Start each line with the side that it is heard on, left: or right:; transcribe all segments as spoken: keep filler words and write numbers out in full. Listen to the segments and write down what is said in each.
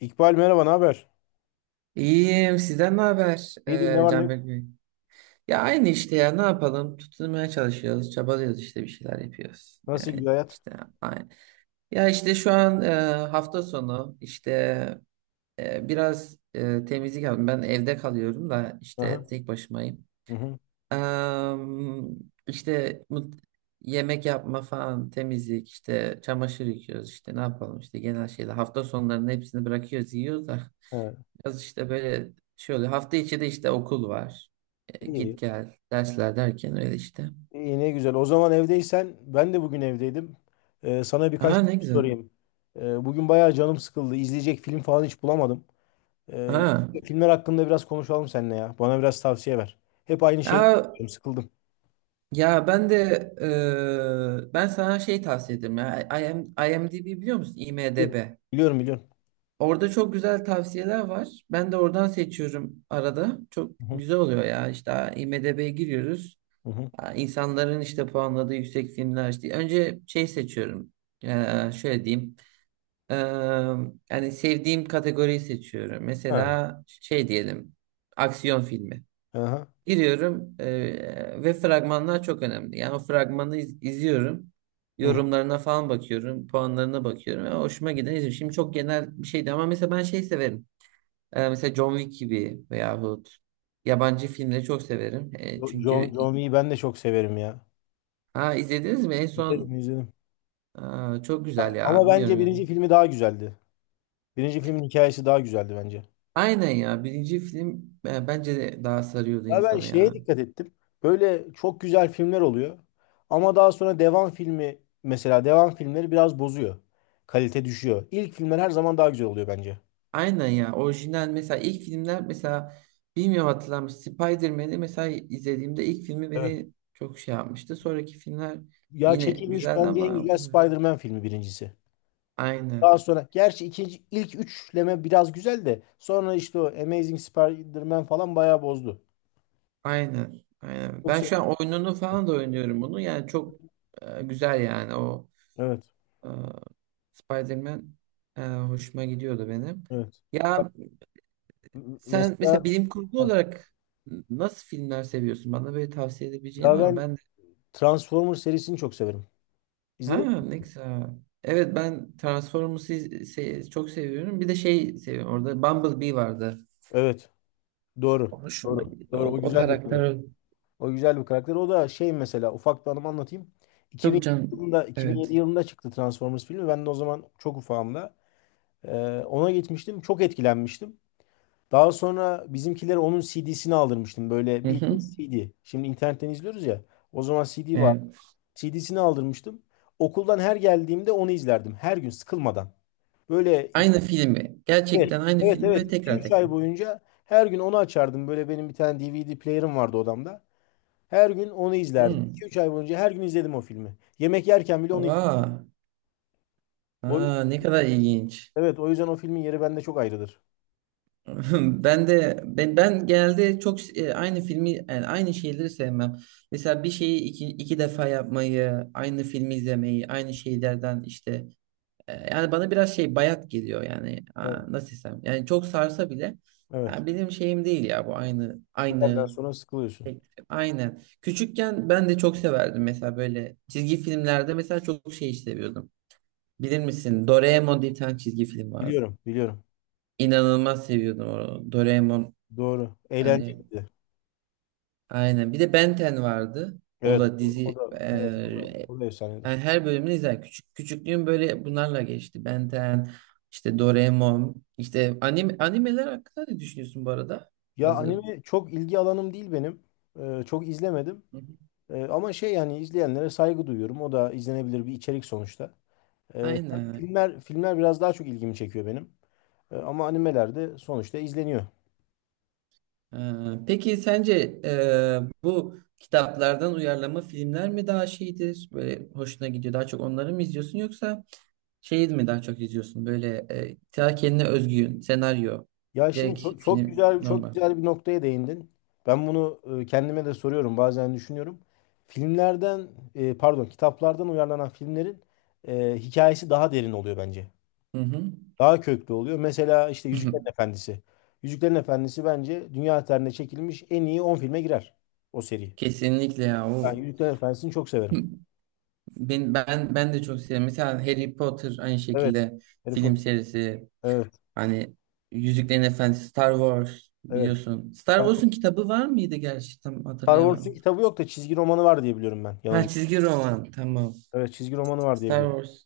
left: İkbal merhaba, ne haber?
right: İyiyim. Sizden ne haber
left: İyidir, ne
right: e,
left: var ne yok?
right: Canberk Bey? Ya aynı işte ya ne yapalım? Tutunmaya çalışıyoruz, çabalıyoruz işte bir şeyler yapıyoruz.
left: Nasıl
right: Yani
left: gidiyor hayat?
right: işte aynı. Ya işte şu an e, hafta sonu işte e, biraz e, temizlik yaptım. Ben evde kalıyorum da işte
left: Aha.
right: tek başımayım.
left: Hı hı.
right: Em, işte mut- yemek yapma falan, temizlik, işte çamaşır yıkıyoruz, işte ne yapalım işte genel şeyler. Hafta sonlarının hepsini bırakıyoruz, yiyoruz da
left: Evet.
right: biraz işte böyle şey oluyor. Hafta içi de işte okul var. E,
left: İyi.
right: git gel, dersler derken öyle işte.
left: İyi, ne güzel. O zaman evdeysen, ben de bugün evdeydim. Ee, sana birkaç
right: Aa
left: bir
right: ne
left: şey
right: güzel.
left: sorayım. Ee, bugün bayağı canım sıkıldı. İzleyecek film falan hiç bulamadım. Ee,
right: Ha.
left: Filmler hakkında biraz konuşalım seninle ya. Bana biraz tavsiye ver. Hep aynı şey
right: Ya,
left: yapıyorum, sıkıldım.
right: ya ben de e, ben sana şey tavsiye ederim ya. I- IM IMDb biliyor musun? IMDb.
left: Biliyorum, biliyorum, biliyorum.
right: Orada çok güzel tavsiyeler var. Ben de oradan seçiyorum arada. Çok
left: Hı hı.
right: güzel oluyor ya. İşte IMDb'ye giriyoruz.
left: Hı hı.
right: Aa, İnsanların işte puanladığı yüksek filmler işte. Önce şey seçiyorum. Ee, şöyle diyeyim. Ee, yani sevdiğim kategoriyi seçiyorum.
left: Ha.
right: Mesela şey diyelim. Aksiyon filmi.
left: Aha.
right: Giriyorum ee, ve fragmanlar çok önemli. Yani o fragmanı iz- izliyorum.
left: Hı hı.
right: Yorumlarına falan bakıyorum. Puanlarına bakıyorum. Ya hoşuma giden izliyorum. Şimdi çok genel bir şeydi ama mesela ben şey severim. Ee, mesela John Wick gibi veyahut yabancı filmleri çok severim. Ee,
left: Jo- John,
right: çünkü
left: John Woo'yu ben de çok severim ya.
right: ha, izlediniz mi en
left: İzledim,
right: son?
left: izledim.
right: Aa, çok güzel ya
left: Ama bence
right: bilmiyorum ya.
left: birinci filmi daha güzeldi. Birinci filmin hikayesi daha güzeldi bence.
right: Aynen ya birinci film e, bence de daha sarıyordu
left: Ya ben
right: insanı
left: şeye
right: ya.
left: dikkat ettim. Böyle çok güzel filmler oluyor. Ama daha sonra devam filmi, mesela devam filmleri biraz bozuyor. Kalite düşüyor. İlk filmler her zaman daha güzel oluyor bence.
right: Aynen ya orijinal mesela ilk filmler mesela bilmiyorum hatırlar mısın? Spider-Man'i mesela izlediğimde ilk filmi
left: Evet.
right: beni çok şey yapmıştı. Sonraki filmler
left: Ya
right: yine
left: çekilmiş
right: güzeldi
left: bence en
right: ama
left: güzel Spider-Man filmi birincisi. Daha
right: aynen.
left: sonra gerçi ikinci, ilk üçleme biraz güzel de sonra işte o Amazing Spider-Man falan bayağı bozdu.
right: Aynen. Aynen. Ben
left: Yoksa
right: şu an oyununu falan da oynuyorum bunu. Yani çok e, güzel yani o
left: evet.
right: e, Spider-Man e, hoşuma gidiyordu benim.
left: Evet. Bak,
right: Ya
left: m-
right: sen
left: Mesela
right: mesela bilim kurgu
left: ha,
right: olarak nasıl filmler seviyorsun? Bana böyle tavsiye edebileceğin
left: ya
right: var mı?
left: ben
right: Ben de
left: Transformers serisini çok severim.
right: ha
left: İzledin mi?
right: ne güzel. Evet ben Transformers'ı iz- se- çok seviyorum. Bir de şey seviyorum. Orada Bumblebee vardı.
left: Evet. Doğru.
right: O hoşuma
left: Doğru.
right: gidiyor. O,
left: Doğru. O
right: o
left: güzel bir karakter.
right: karakter
left: O güzel bir karakter. O da şey, mesela ufak bir anımı anlatayım. 2007
right: çok can.
left: yılında 2007
right: Evet.
left: yılında çıktı Transformers filmi. Ben de o zaman çok ufağımda. Ee, Ona gitmiştim. Çok etkilenmiştim. Daha sonra bizimkilere onun C D'sini aldırmıştım. Böyle
right: Hı
left: bildiğin
right: hı.
left: C D. Şimdi internetten izliyoruz ya. O zaman C D var.
right: Evet.
left: C D'sini aldırmıştım. Okuldan her geldiğimde onu izlerdim. Her gün sıkılmadan. Böyle
right: Aynı filmi.
left: Evet,
right: Gerçekten aynı
left: evet,
right: filmi
left: evet.
right: ve tekrar
left: iki üç ay
right: tekrar.
left: boyunca her gün onu açardım. Böyle benim bir tane D V D player'ım vardı odamda. Her gün onu izlerdim. 2
right: Hmm.
left: üç ay boyunca her gün izledim o filmi. Yemek yerken bile onu izledim.
right: Oha. Aa,
left: O,
right: ne kadar ilginç.
left: evet, o yüzden o filmin yeri bende çok ayrıdır.
right: Ben de ben, ben genelde çok e, aynı filmi yani aynı şeyleri sevmem. Mesela bir şeyi iki, iki defa yapmayı, aynı filmi izlemeyi, aynı şeylerden işte e, yani bana biraz şey bayat geliyor yani.
left: Evet,
right: Aa, nasıl desem? Yani çok sarsa bile
left: evet.
right: yani benim şeyim değil ya bu aynı
left: Bir yerden
right: aynı
left: sonra sıkılıyorsun.
right: Tek- aynen. Küçükken ben de çok severdim mesela böyle çizgi filmlerde mesela çok şey seviyordum. Bilir misin? Doraemon diye bir tane çizgi film vardı.
left: Biliyorum, biliyorum.
right: İnanılmaz seviyordum onu. Doraemon
left: Doğru.
right: hani
left: Eğlenceliydi.
right: aynen. Bir de Ben on vardı. O
left: Evet,
right: da
left: o o
right: dizi
left: da, evet, o da,
right: e,
left: o da efsanedir.
right: yani her bölümünü izler. Küçük küçüklüğüm böyle bunlarla geçti. Ben on, işte Doraemon, işte anime, animeler hakkında ne düşünüyorsun bu arada?
left: Ya
right: Hazır.
left: anime çok ilgi alanım değil benim. Ee, çok izlemedim.
right: Hı hı.
left: Ee, ama şey, yani izleyenlere saygı duyuyorum. O da izlenebilir bir içerik sonuçta. Ee, tabii
right: Aynen.
left: filmler filmler biraz daha çok ilgimi çekiyor benim. Ee, ama animeler de sonuçta izleniyor.
right: Ee, peki sence e, bu kitaplardan uyarlama filmler mi daha şeydir? Böyle hoşuna gidiyor. Daha çok onları mı izliyorsun yoksa şey mi daha çok izliyorsun? Böyle e, ta kendine özgü senaryo.
left: Ya şimdi çok,
right: Direkt
left: çok
right: film
left: güzel, çok
right: normal.
left: güzel bir noktaya değindin. Ben bunu e, kendime de soruyorum, bazen düşünüyorum. Filmlerden e, pardon, kitaplardan uyarlanan filmlerin e, hikayesi daha derin oluyor bence.
right: Hı hı.
left: Daha köklü oluyor. Mesela işte Yüzüklerin Efendisi. Yüzüklerin Efendisi bence dünya tarihinde çekilmiş en iyi on filme girer, o seri.
right: Kesinlikle ya
left: Ben
right: o.
left: Yüzüklerin Efendisi'ni çok severim.
right: Ben, ben ben de çok seviyorum. Mesela Harry Potter aynı
left: Evet.
right: şekilde
left: Harry
right: film
left: Potter.
right: serisi.
left: Evet,
right: Hani Yüzüklerin Efendisi, Star Wars
left: evet.
right: biliyorsun. Star Wars'un kitabı var mıydı gerçi? Tam
left: Star Wars'un
right: hatırlayamadım.
left: kitabı yok da çizgi romanı var diye biliyorum ben.
right: Ha
left: Yanılmıyorum.
right: çizgi roman tamam.
left: Evet, çizgi romanı var diye
right: Star
left: biliyorum.
right: Wars.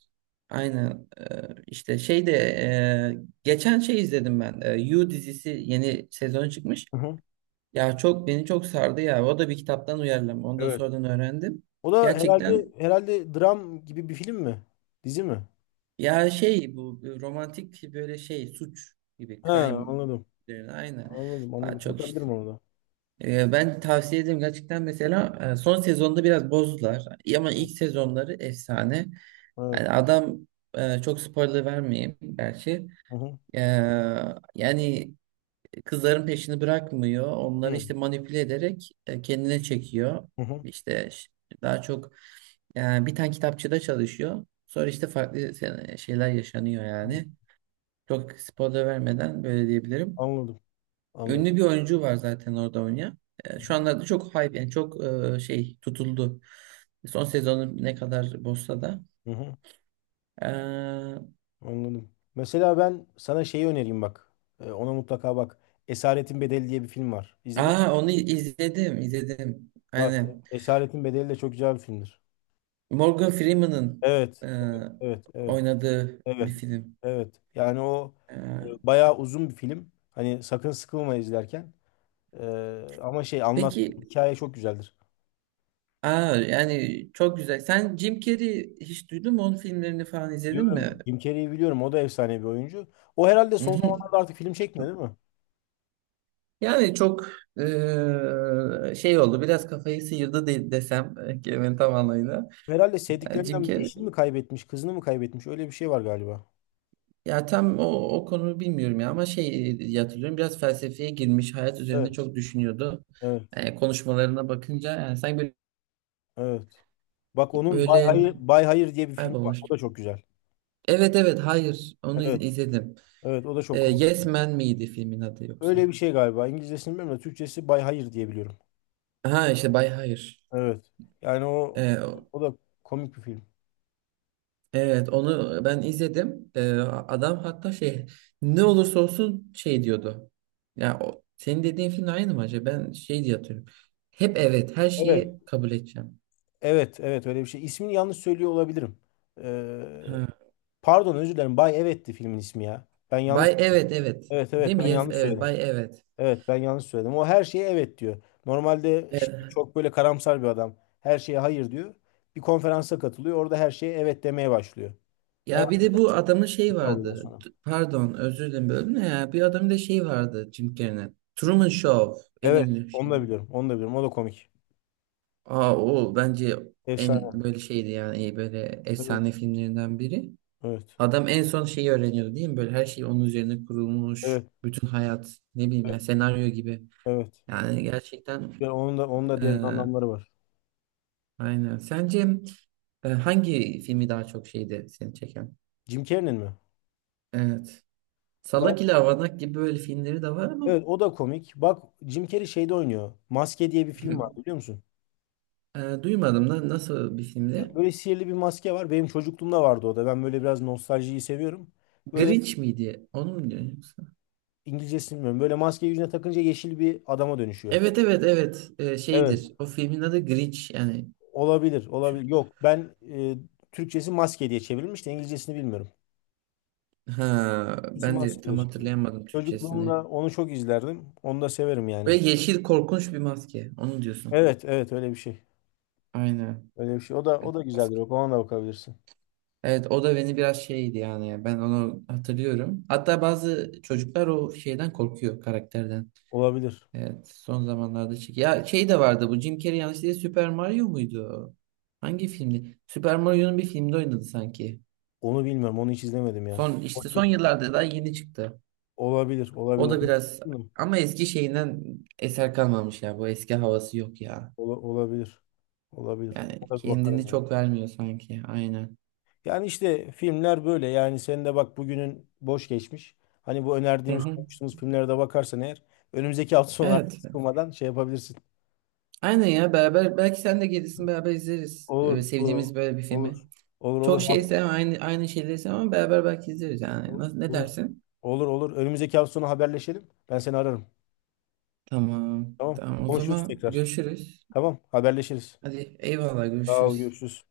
right: Aynen. Ee, işte şey de e, geçen şey izledim ben. Ee, You dizisi yeni sezon çıkmış.
left: Hı hı.
right: Ya çok beni çok sardı ya. O da bir kitaptan uyarlama. Onu da
left: Evet.
right: sonradan öğrendim.
left: O da herhalde,
right: Gerçekten
left: herhalde dram gibi bir film mi? Dizi mi?
right: ya şey bu bu romantik böyle şey suç gibi
left: He,
right: crime
left: anladım.
right: üzerine aynen.
left: Anladım,
right: Daha
left: anladım.
right: çok
left: Bakabilirim
right: işte
left: ona da.
right: Ee, ben tavsiye ederim gerçekten mesela e, son sezonda biraz bozdular ama ilk sezonları efsane.
left: Evet.
right: Yani adam e, çok spoiler vermeyeyim gerçi.
left: Hı hı.
right: E, yani kızların peşini bırakmıyor. Onları
left: Hı
right: işte manipüle ederek e, kendine çekiyor.
left: hı.
right: İşte ş- daha çok e, bir tane kitapçıda çalışıyor. Sonra işte farklı se- şeyler yaşanıyor
left: Hı.
right: yani. Çok spoiler vermeden böyle diyebilirim.
left: Anladım. Anladım.
right: Ünlü bir oyuncu var zaten orada oynayan. E,
left: Hı hı.
right: Şu anlarda çok hype yani çok e, şey tutuldu. Son sezonu ne kadar bozsa da.
left: Hı hı.
right: E,
left: Anladım. Mesela ben sana şeyi önereyim bak. Ee, ona mutlaka bak. Esaretin Bedeli diye bir film var. İzledin mi?
right: Aa onu izledim izledim.
left: Bak,
right: Aynen.
left: Esaretin Bedeli de çok güzel bir filmdir.
right: Morgan Freeman'ın
left: Evet.
right: e,
left: Evet. Evet.
right: oynadığı bir
left: Evet.
right: film.
left: Evet. Yani o
right: E,
left: e, bayağı uzun bir film. Hani sakın sıkılma izlerken. Ee, ama şey, anlattığı
right: peki
left: hikaye çok güzeldir.
right: aa, yani çok güzel. Sen Jim Carrey hiç duydun mu? Onun filmlerini falan izledin mi?
left: Diyorum, Jim Carrey'i biliyorum. O da efsane bir oyuncu. O herhalde
right: Hı
left: son
right: hı.
left: zamanlarda artık film çekmiyor, değil mi?
right: Yani çok e, şey oldu. Biraz kafayı sıyırdı de, desem e, kelimenin tam anlamıyla.
left: Herhalde
right: Yani Jim
left: sevdiklerinden
right: Carrey
left: eşini mi kaybetmiş, kızını mı kaybetmiş? Öyle bir şey var galiba.
right: ya tam o, o konuyu bilmiyorum ya ama şey e, diye hatırlıyorum biraz felsefeye girmiş hayat
left: Evet.
right: üzerinde çok düşünüyordu.
left: Evet.
right: Yani konuşmalarına bakınca yani sanki böyle,
left: Evet. Bak, onun Bay
right: böyle
left: Hayır, Bay Hayır diye bir film var.
right: kaybolmuş
left: O
right: gibi.
left: da çok güzel.
right: Evet evet hayır onu
left: Evet.
right: iz- izledim.
left: Evet. O da
right: Ee,
left: çok.
right: Yes Man miydi filmin adı
left: Öyle
right: yoksa?
left: bir şey galiba. İngilizcesini bilmiyorum da Türkçesi Bay Hayır diye biliyorum.
right: Ha işte Bay Hayır.
left: Evet. Yani o
right: Ee, o-
left: o da komik bir film.
right: evet onu ben izledim. Ee, adam hatta şey ne olursa olsun şey diyordu. Ya o, senin dediğin film aynı mı acaba? Ben şey diye hatırlıyorum. Hep evet her
left: Evet.
right: şeyi kabul edeceğim.
left: Evet, evet, öyle bir şey. İsmini yanlış söylüyor olabilirim. Ee,
right: Ha.
left: Pardon, özür dilerim. Bay Evet'ti filmin ismi ya. Ben yanlış.
right: Bay evet evet.
left: Evet,
right: Değil
left: evet,
right: mi?
left: ben
right: Yes
left: yanlış
right: evet.
left: söyledim.
right: Bay evet.
left: Evet, ben yanlış söyledim. O her şeye evet diyor. Normalde şey,
right: Evet.
left: çok böyle karamsar bir adam. Her şeye hayır diyor. Bir konferansa katılıyor. Orada her şeye evet demeye başlıyor.
right: Ya bir
left: Hayatına
right: de bu adamın şey
left: oluyor
right: vardı.
left: sonra.
right: T- Pardon özür dilerim böldüm de ya. Bir adamın da şey vardı Jim Carrey'nin. Truman Show en
left: Evet,
right: ünlü
left: onu da
right: şeydi.
left: biliyorum. Onu da biliyorum. O da komik.
right: Aa o bence en
left: Efsane.
right: böyle şeydi yani e, böyle
left: Evet.
right: efsane filmlerinden biri.
left: Evet.
right: Adam en son şeyi öğreniyordu değil mi? Böyle her şey onun üzerine
left: Evet.
right: kurulmuş. Bütün hayat ne bileyim yani
left: Evet.
right: senaryo gibi.
left: Evet.
right: Yani gerçekten
left: Ya onun da, onun da
right: e,
left: derin anlamları var.
right: aynen. Sence e, hangi filmi daha çok şeydi seni çeken?
left: Jim Carrey'nin mi?
right: Evet.
left: Ya,
right: Salak ile Avanak gibi böyle filmleri de var ama
left: evet o da komik. Bak, Jim Carrey şeyde oynuyor. Maske diye bir film var, biliyor musun?
right: e, duymadım da nasıl bir filmdi?
left: Böyle sihirli bir maske var. Benim çocukluğumda vardı o da. Ben böyle biraz nostaljiyi seviyorum. Böyle
right: Grinch miydi? Onu mu diyorsun yoksa?
left: İngilizcesini bilmiyorum. Böyle maskeyi yüzüne takınca yeşil bir adama dönüşüyor.
right: Evet evet evet E,
left: Evet.
right: şeydir. O filmin adı Grinch yani.
left: Olabilir,
right: Türk-
left: olabilir. Yok, ben e, Türkçesi maske diye çevrilmiş de İngilizcesini bilmiyorum.
right: Ha,
left: Türkçesi
right: ben
left: maske
right: de
left: diye
right: tam
left: çevrilmiş.
right: hatırlayamadım Türkçesini.
left: Çocukluğumda onu çok izlerdim. Onu da severim yani.
right: Böyle yeşil korkunç bir maske. Onu diyorsun.
left: Evet, evet, öyle bir şey.
right: Aynen.
left: Öyle bir şey. O da o
right: Evet,
left: da güzeldir.
right: maske.
left: Bak, ona da bakabilirsin.
right: Evet, o da beni biraz şeydi yani. Ben onu hatırlıyorum. Hatta bazı çocuklar o şeyden korkuyor karakterden.
left: Olabilir.
right: Evet, son zamanlarda çık. Ya şey de vardı bu Jim Carrey yanlış değil Super Mario muydu? Hangi filmdi? Super Mario'nun bir filmde oynadı sanki.
left: Onu bilmiyorum. Onu hiç izlemedim ya.
right: Son işte son
left: Bakayım.
right: yıllarda daha yeni çıktı.
left: Olabilir. Olabilir.
right: O da
left: Onu
right: biraz
left: bilmiyorum.
right: ama eski şeyinden eser kalmamış ya. Bu eski havası yok ya.
left: Ola- olabilir. Olabilir.
right: Yani
left: Ona bir
right: kendini
left: bakarım ya.
right: çok vermiyor sanki. Aynen.
left: Yani işte filmler böyle. Yani sen de bak, bugünün boş geçmiş. Hani bu
right: Hı
left: önerdiğimiz,
right: hı.
left: konuştuğumuz filmlere de bakarsan eğer, önümüzdeki hafta sonu artık
right: Evet.
left: sıkılmadan şey yapabilirsin.
right: Aynen ya beraber belki sen de gelirsin beraber izleriz. Ee,
left: Olur. Olur.
right: sevdiğimiz böyle bir
left: Olur.
right: filmi.
left: Olur.
right: Çok
left: Olur. Ha-
right: şeyse aynı aynı şeyleri ama beraber belki izleriz yani. Nasıl, ne
left: Olur.
right: dersin?
left: Olur. Olur. Önümüzdeki hafta sonu haberleşelim. Ben seni ararım.
right: Tamam.
left: Tamam.
right: Tamam o
left: Konuşuruz
right: zaman
left: tekrar.
right: görüşürüz.
left: Tamam. Haberleşiriz.
right: Hadi eyvallah
left: Sağ ol.
right: görüşürüz.
left: Görüşürüz.